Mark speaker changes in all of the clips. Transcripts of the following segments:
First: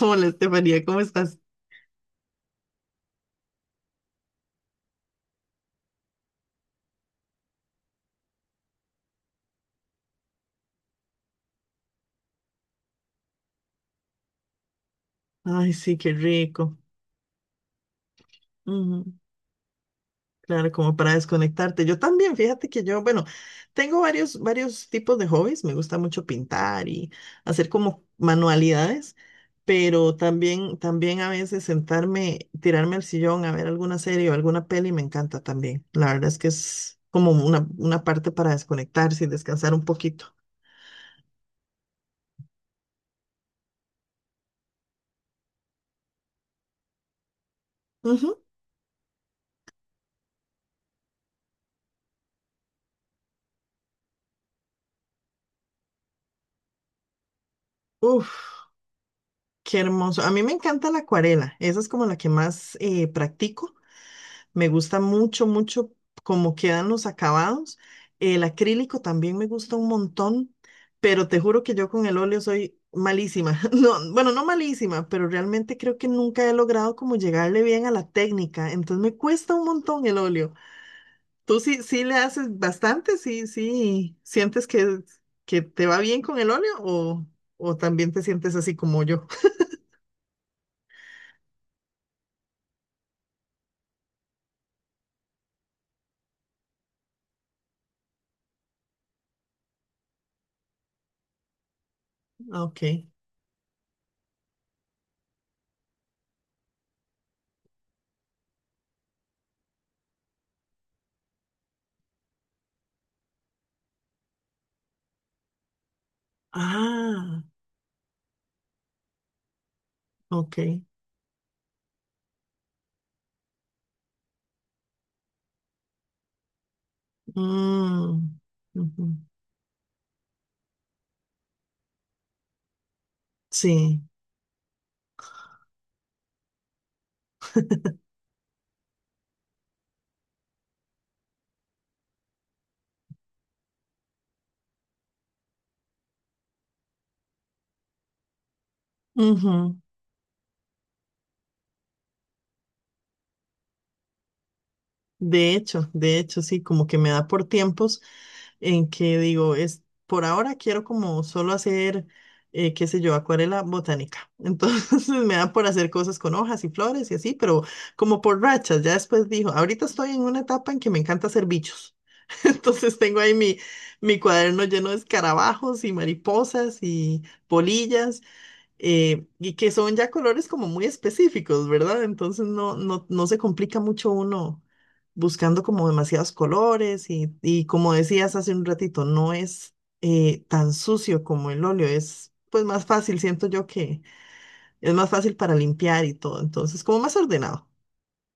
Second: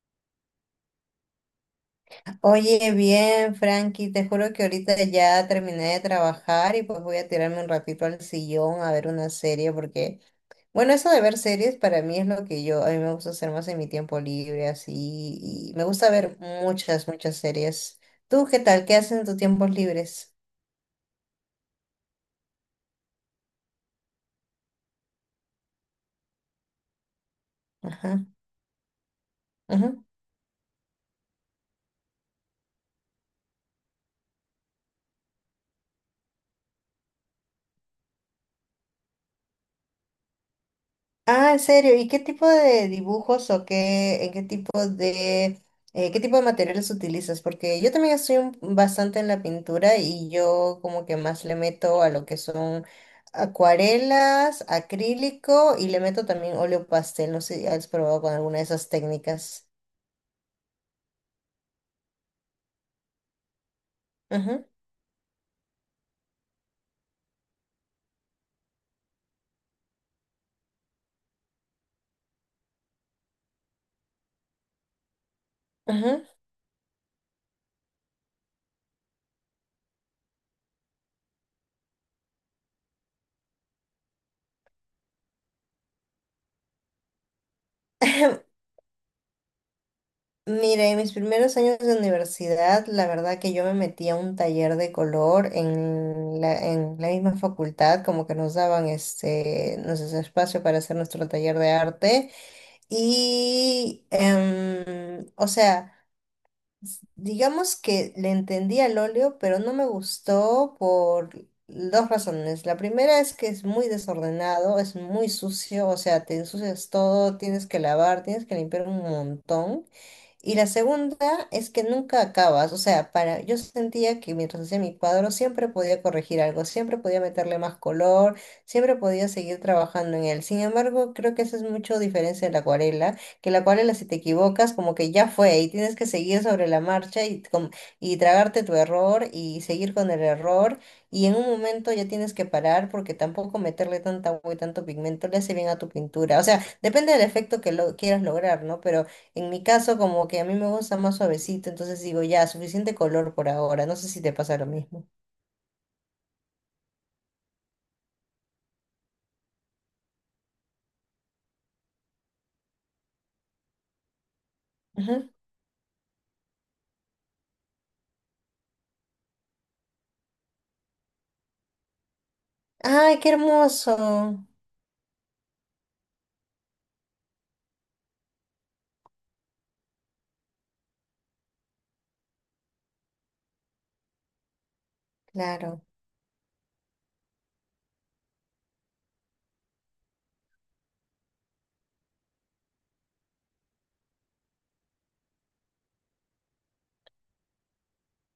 Speaker 1: Hola, Estefanía, ¿cómo estás?
Speaker 2: Oye, bien, Frankie, te juro que ahorita ya terminé de trabajar y pues voy a tirarme un ratito al sillón a ver una serie porque, bueno, eso de ver series para mí es lo que a mí me gusta hacer más en mi tiempo libre, así,
Speaker 1: Ay,
Speaker 2: y me
Speaker 1: sí,
Speaker 2: gusta
Speaker 1: qué
Speaker 2: ver
Speaker 1: rico.
Speaker 2: muchas, muchas series. ¿Tú qué tal? ¿Qué haces
Speaker 1: Ujú.
Speaker 2: en tus tiempos libres?
Speaker 1: Claro, como para desconectarte. Yo también, fíjate que yo, bueno, tengo varios tipos de hobbies. Me gusta mucho pintar y hacer como
Speaker 2: Ajá,
Speaker 1: manualidades,
Speaker 2: ujú.
Speaker 1: pero también a veces sentarme, tirarme al sillón a ver alguna serie o alguna peli me encanta también. La verdad es que es como una parte para desconectarse y descansar un poquito.
Speaker 2: Ah, ¿en serio? ¿Y qué tipo de dibujos o qué, en qué tipo de materiales utilizas? Porque yo también estoy
Speaker 1: Ujú.
Speaker 2: bastante en la pintura y yo como que más le meto a lo que son acuarelas, acrílico y le meto también óleo pastel. No sé si has probado
Speaker 1: Uf,
Speaker 2: con alguna de esas técnicas.
Speaker 1: qué hermoso. A mí me encanta la acuarela. Esa es como la que más practico.
Speaker 2: Ujú,
Speaker 1: Me gusta mucho, mucho cómo quedan los acabados. El acrílico también me gusta un montón, pero te juro que yo con el óleo soy malísima. No, bueno, no malísima, pero realmente creo que
Speaker 2: ujú.
Speaker 1: nunca he logrado como llegarle bien a la técnica. Entonces me cuesta un montón el óleo. Tú sí, sí le haces bastante, sí, sí. ¿Sientes que te va bien con el óleo o también te sientes así como yo?
Speaker 2: Mira, en mis primeros años de universidad, la verdad que yo me metí a un taller de color en la misma facultad, como que nos daban este, nuestro espacio para hacer nuestro taller de arte.
Speaker 1: Ok.
Speaker 2: Y, o sea, digamos que le entendí al óleo, pero no me gustó por dos razones. La primera es que es muy desordenado, es muy sucio, o sea, te ensucias todo,
Speaker 1: Ah,
Speaker 2: tienes que lavar, tienes que limpiar un montón. Y
Speaker 1: ok.
Speaker 2: la segunda es que nunca acabas, o sea, para, yo sentía que mientras hacía mi cuadro siempre podía corregir algo, siempre podía meterle más color,
Speaker 1: Mm,
Speaker 2: siempre
Speaker 1: ujú.
Speaker 2: podía seguir trabajando en él. Sin embargo, creo que esa es mucho diferencia de la acuarela, que la acuarela
Speaker 1: Sí.
Speaker 2: si te equivocas como que ya fue y tienes que seguir sobre la marcha y y tragarte tu error y seguir con el error y en un momento ya tienes que parar porque tampoco meterle tanta agua y tanto pigmento le hace bien a tu pintura. O sea, depende del efecto que lo quieras lograr, ¿no? Pero en mi
Speaker 1: Ujú.
Speaker 2: caso, como que a mí me gusta más suavecito, entonces digo, ya, suficiente color por ahora. No sé si te pasa lo mismo.
Speaker 1: De hecho, sí, como que me da por tiempos en que digo, es por ahora quiero como solo hacer, qué sé yo, acuarela botánica. Entonces
Speaker 2: Ujú.
Speaker 1: me da por hacer cosas con hojas y flores y así, pero como por rachas. Ya después dijo, ahorita estoy en una etapa en que me encanta hacer bichos. Entonces
Speaker 2: ¡Ay,
Speaker 1: tengo
Speaker 2: qué
Speaker 1: ahí mi
Speaker 2: hermoso!
Speaker 1: cuaderno lleno de escarabajos y mariposas y polillas y que son ya colores como muy específicos, ¿verdad? Entonces no, no, no se complica mucho uno buscando
Speaker 2: Claro.
Speaker 1: como demasiados colores y como decías hace un ratito, no es tan sucio como el óleo, es pues más fácil, siento yo que es más fácil para limpiar y todo, entonces como más ordenado.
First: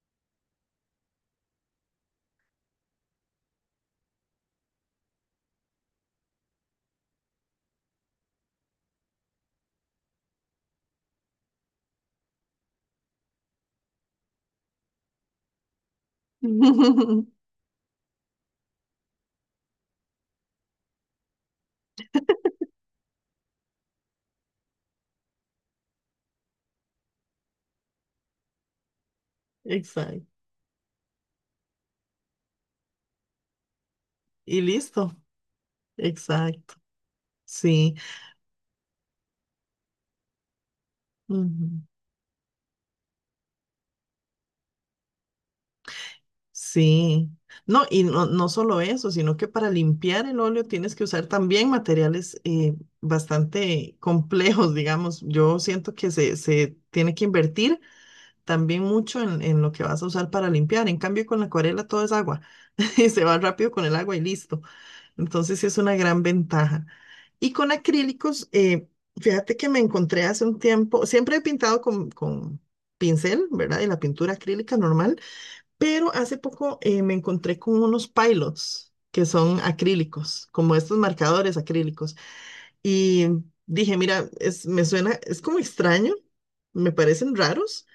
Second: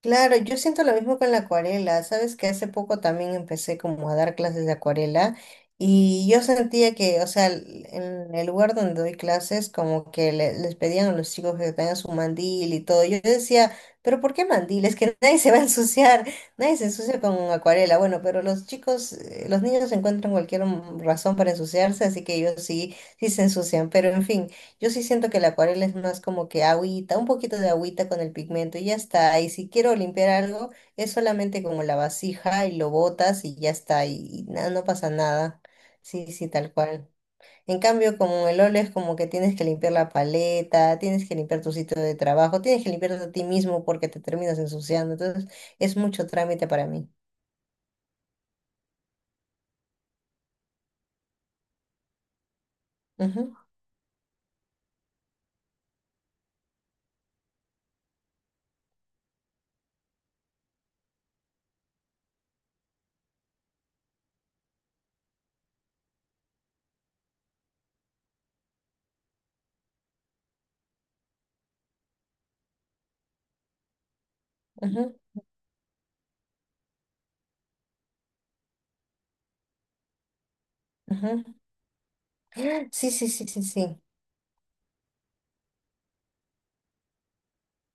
Speaker 2: Claro, yo siento lo mismo con la acuarela. Sabes que hace poco también empecé como a dar clases de acuarela y yo sentía que, o sea, en el lugar donde doy clases, como que les pedían a los chicos que tengan su mandil y todo. Yo decía, pero ¿por qué mandil? Es que nadie se va a ensuciar, nadie se ensucia con acuarela. Bueno, pero los chicos, los niños encuentran cualquier razón para ensuciarse, así que ellos sí, sí se ensucian. Pero en fin. Yo sí siento que la acuarela es más como que agüita, un poquito de agüita con el pigmento y ya está. Y si quiero
Speaker 1: Exacto.
Speaker 2: limpiar algo, es solamente como la vasija y lo botas y ya está. Y,
Speaker 1: Y
Speaker 2: nada, no pasa
Speaker 1: listo,
Speaker 2: nada. Sí, sí, tal
Speaker 1: exacto,
Speaker 2: cual. En
Speaker 1: sí.
Speaker 2: cambio, como el óleo es como que tienes que limpiar la paleta, tienes que limpiar tu
Speaker 1: Ujú.
Speaker 2: sitio de trabajo, tienes que limpiarte a ti mismo porque te terminas ensuciando. Entonces, es mucho trámite para mí.
Speaker 1: Sí, no, y no, no solo eso, sino que para limpiar el óleo tienes que usar también materiales
Speaker 2: Ujú,
Speaker 1: bastante complejos, digamos. Yo siento que se tiene que invertir también mucho en lo que vas a usar para limpiar. En cambio, con la acuarela todo es agua y se va rápido con el agua y listo. Entonces, sí es una gran ventaja. Y con acrílicos, fíjate que me encontré hace un tiempo, siempre he pintado con pincel, ¿verdad? Y la pintura acrílica
Speaker 2: ujú,
Speaker 1: normal, pero hace poco me encontré con unos pilots que son acrílicos, como estos
Speaker 2: ujú.
Speaker 1: marcadores acrílicos.
Speaker 2: Sí,
Speaker 1: Y
Speaker 2: sí, sí, sí,
Speaker 1: dije,
Speaker 2: sí.
Speaker 1: mira, es, me suena, es como extraño, me parecen raros,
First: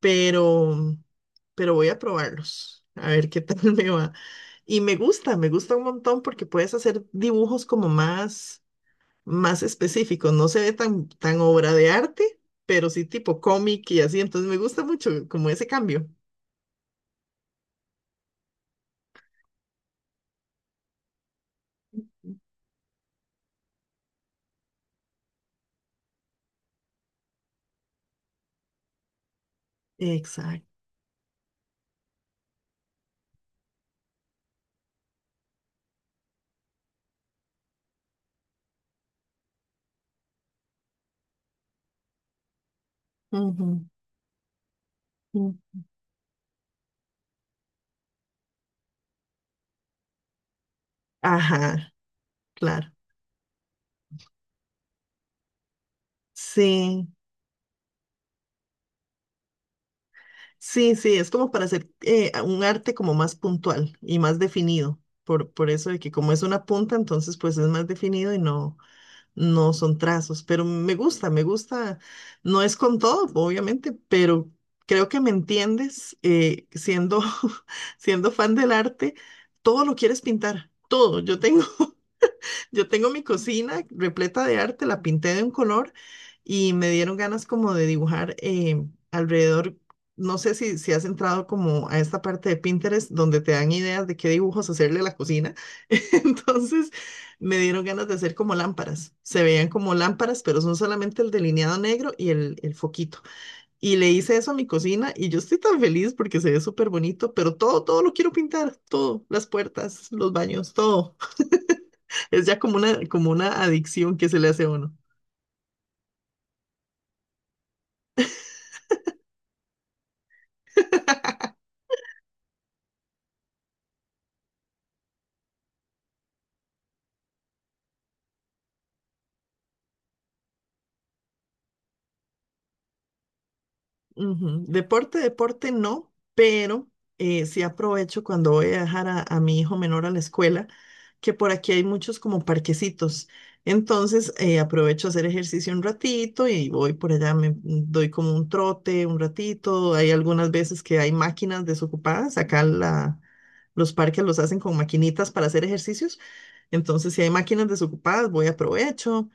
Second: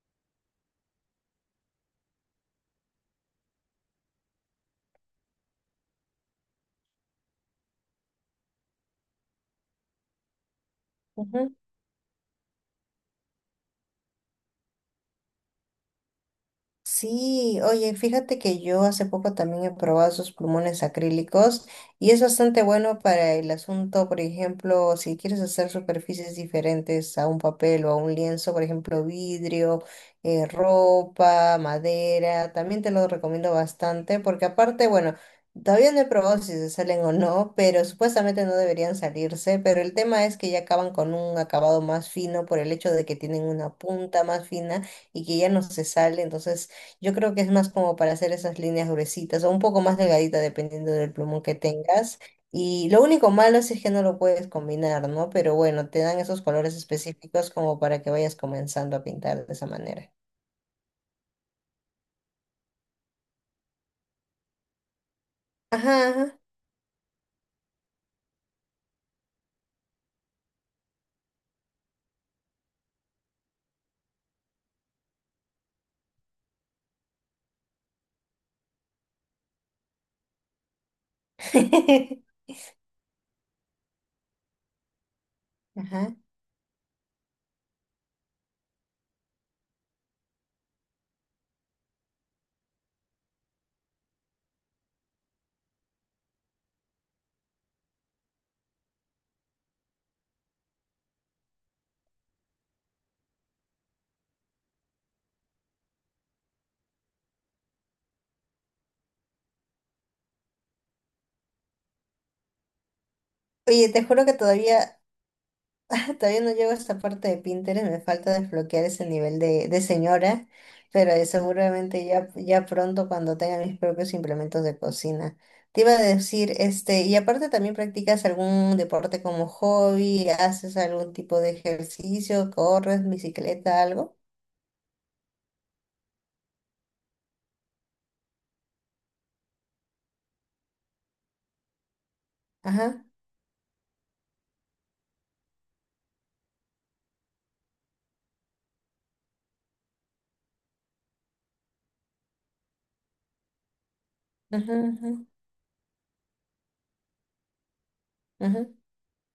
Speaker 1: pero, pero voy a probarlos, a ver qué tal me va. Y me gusta un montón porque puedes hacer dibujos como más, más específicos. No se ve tan, tan obra de arte, pero sí tipo cómic y así. Entonces me gusta mucho como ese cambio.
Speaker 2: Sí, oye, fíjate que yo hace poco también he probado esos plumones acrílicos y es bastante bueno para el asunto, por ejemplo, si quieres hacer superficies diferentes a un papel o a un lienzo, por ejemplo, vidrio,
Speaker 1: Exacto.
Speaker 2: ropa, madera, también te lo recomiendo bastante porque aparte, bueno, todavía no he probado si se salen o no, pero supuestamente no deberían salirse, pero el tema es que ya acaban con un acabado más fino por el hecho de que tienen
Speaker 1: Ujú,
Speaker 2: una punta más fina y que ya no
Speaker 1: ujú.
Speaker 2: se sale, entonces yo creo que es más como para hacer esas líneas gruesitas o un poco más delgadita dependiendo del plumón que
Speaker 1: Ajá,
Speaker 2: tengas. Y
Speaker 1: claro.
Speaker 2: lo único malo es que no lo puedes combinar, ¿no? Pero bueno, te dan esos colores
Speaker 1: Sí,
Speaker 2: específicos como para que vayas comenzando a pintar de esa manera.
Speaker 1: sí, sí, es como para hacer un arte como más puntual y más definido, por eso de
Speaker 2: Ajá,
Speaker 1: que como
Speaker 2: ajá.
Speaker 1: es una punta, entonces pues es más definido y no son trazos, pero me gusta, no es con todo, obviamente, pero creo que me entiendes, siendo, siendo fan del arte, todo lo quieres pintar, todo, yo tengo Yo tengo mi cocina repleta de arte, la pinté de un color
Speaker 2: Ajá.
Speaker 1: y me dieron ganas como de dibujar alrededor. No sé si has entrado como a esta parte de Pinterest donde te dan ideas de qué dibujos hacerle a la cocina. Entonces me dieron ganas de hacer como lámparas. Se veían como lámparas, pero son solamente el delineado negro y el foquito. Y le hice eso a mi cocina y yo estoy tan feliz porque se ve súper bonito, pero todo, todo lo quiero pintar, todo, las puertas, los baños, todo. Es ya como una
Speaker 2: Oye, te
Speaker 1: adicción
Speaker 2: juro
Speaker 1: que
Speaker 2: que
Speaker 1: se le hace a uno.
Speaker 2: todavía todavía no llego a esta parte de Pinterest, me falta desbloquear ese nivel de señora, pero seguramente ya, ya pronto cuando tenga mis propios implementos de cocina. Te iba a decir, este, y aparte también practicas algún deporte como hobby, haces algún tipo de ejercicio, corres, bicicleta, algo.
Speaker 1: Ujú. Deporte, deporte no, pero sí aprovecho cuando voy a dejar a mi hijo menor a la escuela, que por aquí hay muchos como
Speaker 2: Ajá,
Speaker 1: parquecitos. Entonces aprovecho a hacer ejercicio un ratito y voy por allá, me doy como un trote un ratito. Hay algunas veces que hay máquinas desocupadas. Acá los parques los hacen
Speaker 2: ajá,
Speaker 1: con
Speaker 2: ajá,
Speaker 1: maquinitas para hacer ejercicios. Entonces si hay máquinas desocupadas, voy
Speaker 2: ajá.
Speaker 1: aprovecho.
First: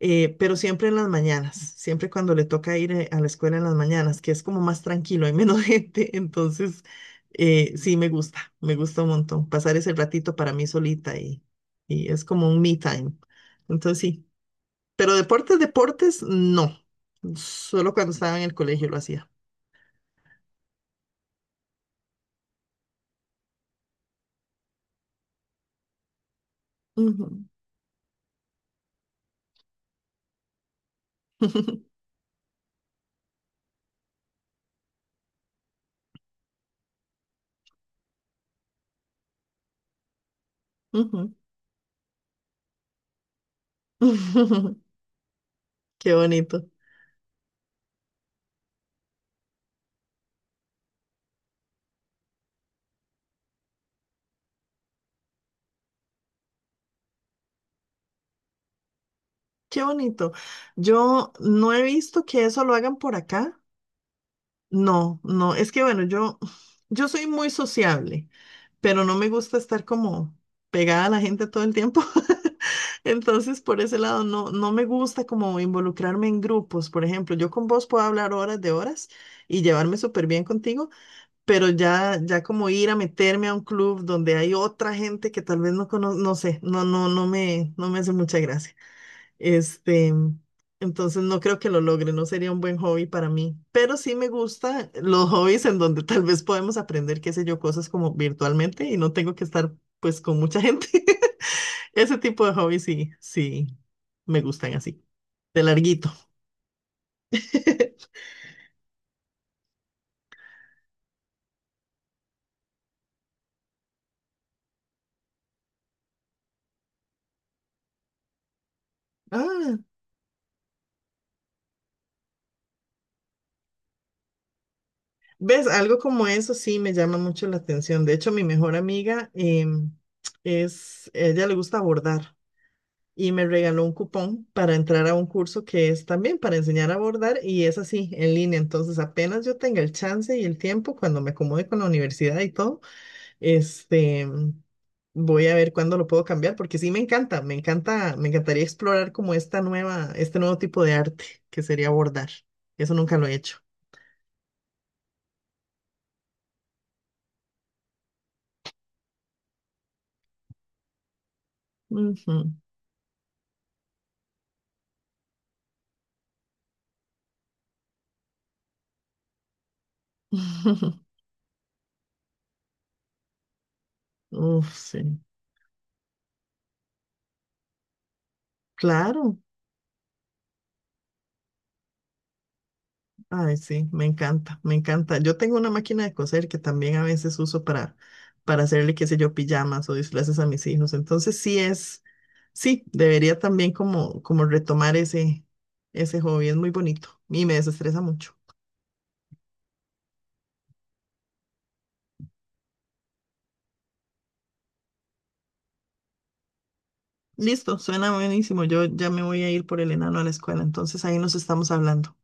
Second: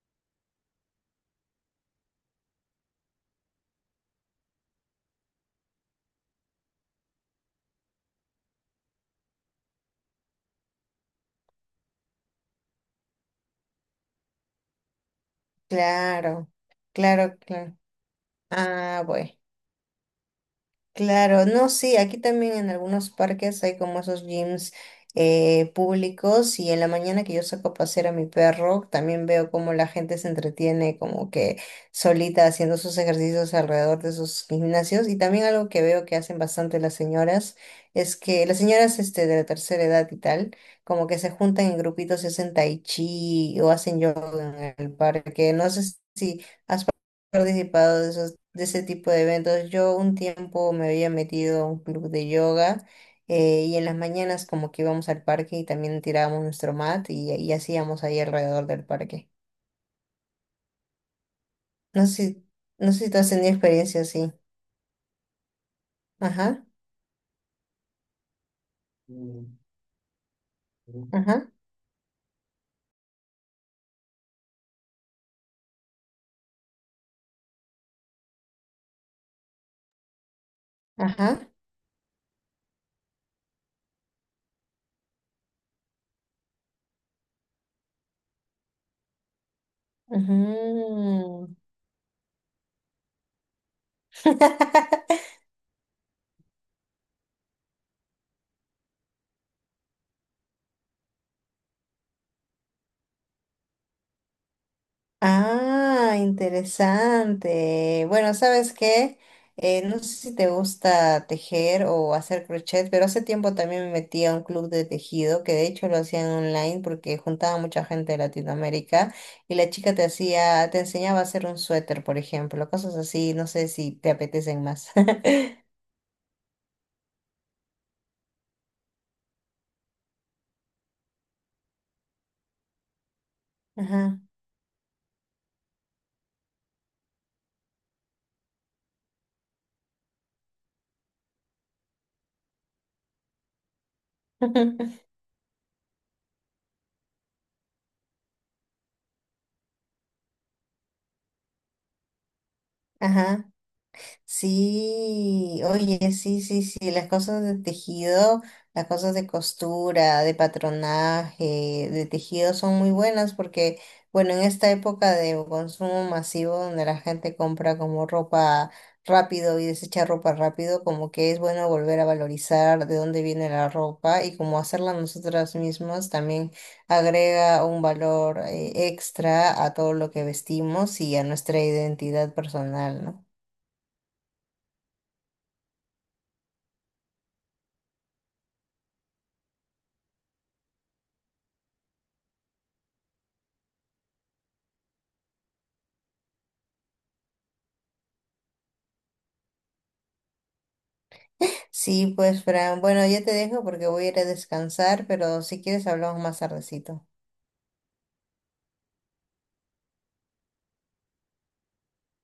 Speaker 1: Pero siempre en las mañanas, siempre cuando le toca ir a la escuela en las mañanas, que es como más tranquilo, hay menos gente, entonces sí me gusta un montón pasar ese ratito para mí solita y es como un me time, entonces sí, pero deportes, deportes,
Speaker 2: Claro,
Speaker 1: no,
Speaker 2: claro, claro.
Speaker 1: solo cuando estaba en el colegio lo
Speaker 2: Ah,
Speaker 1: hacía.
Speaker 2: bueno. Claro, no, sí, aquí también en algunos parques hay como esos gyms públicos y en la mañana que yo
Speaker 1: Ujú,
Speaker 2: saco a pasear a mi perro, también veo cómo la gente se entretiene como que
Speaker 1: ujú.
Speaker 2: solita haciendo sus ejercicios alrededor de sus gimnasios y también algo que veo que hacen bastante las señoras es que las señoras este, de la tercera edad y tal, como que se juntan en grupitos y hacen tai chi o hacen yoga en el parque, no sé
Speaker 1: Qué
Speaker 2: si
Speaker 1: bonito,
Speaker 2: participado de esos, de ese tipo de eventos. Yo un tiempo me había metido a un club de yoga y en las mañanas como que íbamos al parque y también tirábamos nuestro mat y hacíamos ahí alrededor del parque.
Speaker 1: qué bonito. Yo no he
Speaker 2: No sé,
Speaker 1: visto que
Speaker 2: si-
Speaker 1: eso lo
Speaker 2: no
Speaker 1: hagan
Speaker 2: sé si
Speaker 1: por
Speaker 2: tú has tenido
Speaker 1: acá.
Speaker 2: experiencia así.
Speaker 1: No, no, es que bueno, yo,
Speaker 2: Ajá,
Speaker 1: yo soy muy sociable, pero no me gusta estar como pegada a la gente
Speaker 2: ajá,
Speaker 1: todo el tiempo. Entonces, por ese lado, no, no me gusta como involucrarme en grupos. Por ejemplo, yo con vos puedo hablar horas de horas y llevarme súper bien contigo,
Speaker 2: ajá.
Speaker 1: pero ya, ya como ir a meterme a un club donde hay otra gente que tal vez no conozco, no sé, no, no, no me hace mucha gracia. Este, entonces no
Speaker 2: Ujú.
Speaker 1: creo que lo logre, no sería un buen hobby para mí, pero sí me gusta los hobbies en donde tal vez podemos aprender, qué sé yo, cosas como virtualmente y no tengo que estar pues con mucha gente. Ese tipo de hobbies sí, sí, me gustan así, de larguito.
Speaker 2: Ah, interesante. Bueno, ¿sabes qué? No sé si te gusta tejer o hacer crochet, pero hace tiempo también me metí a un club de tejido, que de hecho lo hacían online porque juntaba mucha gente de Latinoamérica y la
Speaker 1: Ah,
Speaker 2: chica te hacía, te enseñaba a hacer un suéter, por ejemplo, cosas así, no sé si te apetecen más.
Speaker 1: ves, algo como eso sí me llama mucho la atención. De hecho, mi mejor amiga ella le gusta bordar y me regaló un
Speaker 2: Ajá.
Speaker 1: cupón para entrar a un curso que es también para enseñar a bordar y es así, en línea. Entonces, apenas yo tenga el chance y el tiempo, cuando me acomode con la universidad y todo, este, voy a ver cuándo lo puedo cambiar, porque sí me encanta, me encanta, me encantaría explorar como este nuevo tipo de arte que sería bordar. Eso nunca lo he
Speaker 2: Ajá.
Speaker 1: hecho.
Speaker 2: Sí, oye, sí, sí, sí, las cosas de tejido, las cosas de costura, de patronaje, de
Speaker 1: Ujú.
Speaker 2: tejido son muy buenas porque, bueno, en esta época de consumo masivo donde la gente compra como ropa rápido y desecha ropa rápido, como que es bueno volver a valorizar de dónde viene la ropa y como
Speaker 1: Uf,
Speaker 2: hacerla
Speaker 1: sí.
Speaker 2: nosotras mismas también agrega un valor
Speaker 1: Claro.
Speaker 2: extra a todo lo que vestimos y a nuestra identidad personal, ¿no?
Speaker 1: Ay, sí, me encanta, me encanta. Yo tengo una máquina de coser que también a veces uso para hacerle, qué sé yo, pijamas o disfraces a mis hijos. Entonces sí es, sí, debería también como retomar ese hobby. Es muy bonito y me desestresa mucho.
Speaker 2: Sí, pues, Fran. Bueno, ya te dejo porque voy a ir a descansar, pero si quieres hablamos más tardecito.
Speaker 1: Listo, suena buenísimo. Yo ya me voy a ir por el enano a la escuela, entonces ahí nos estamos hablando.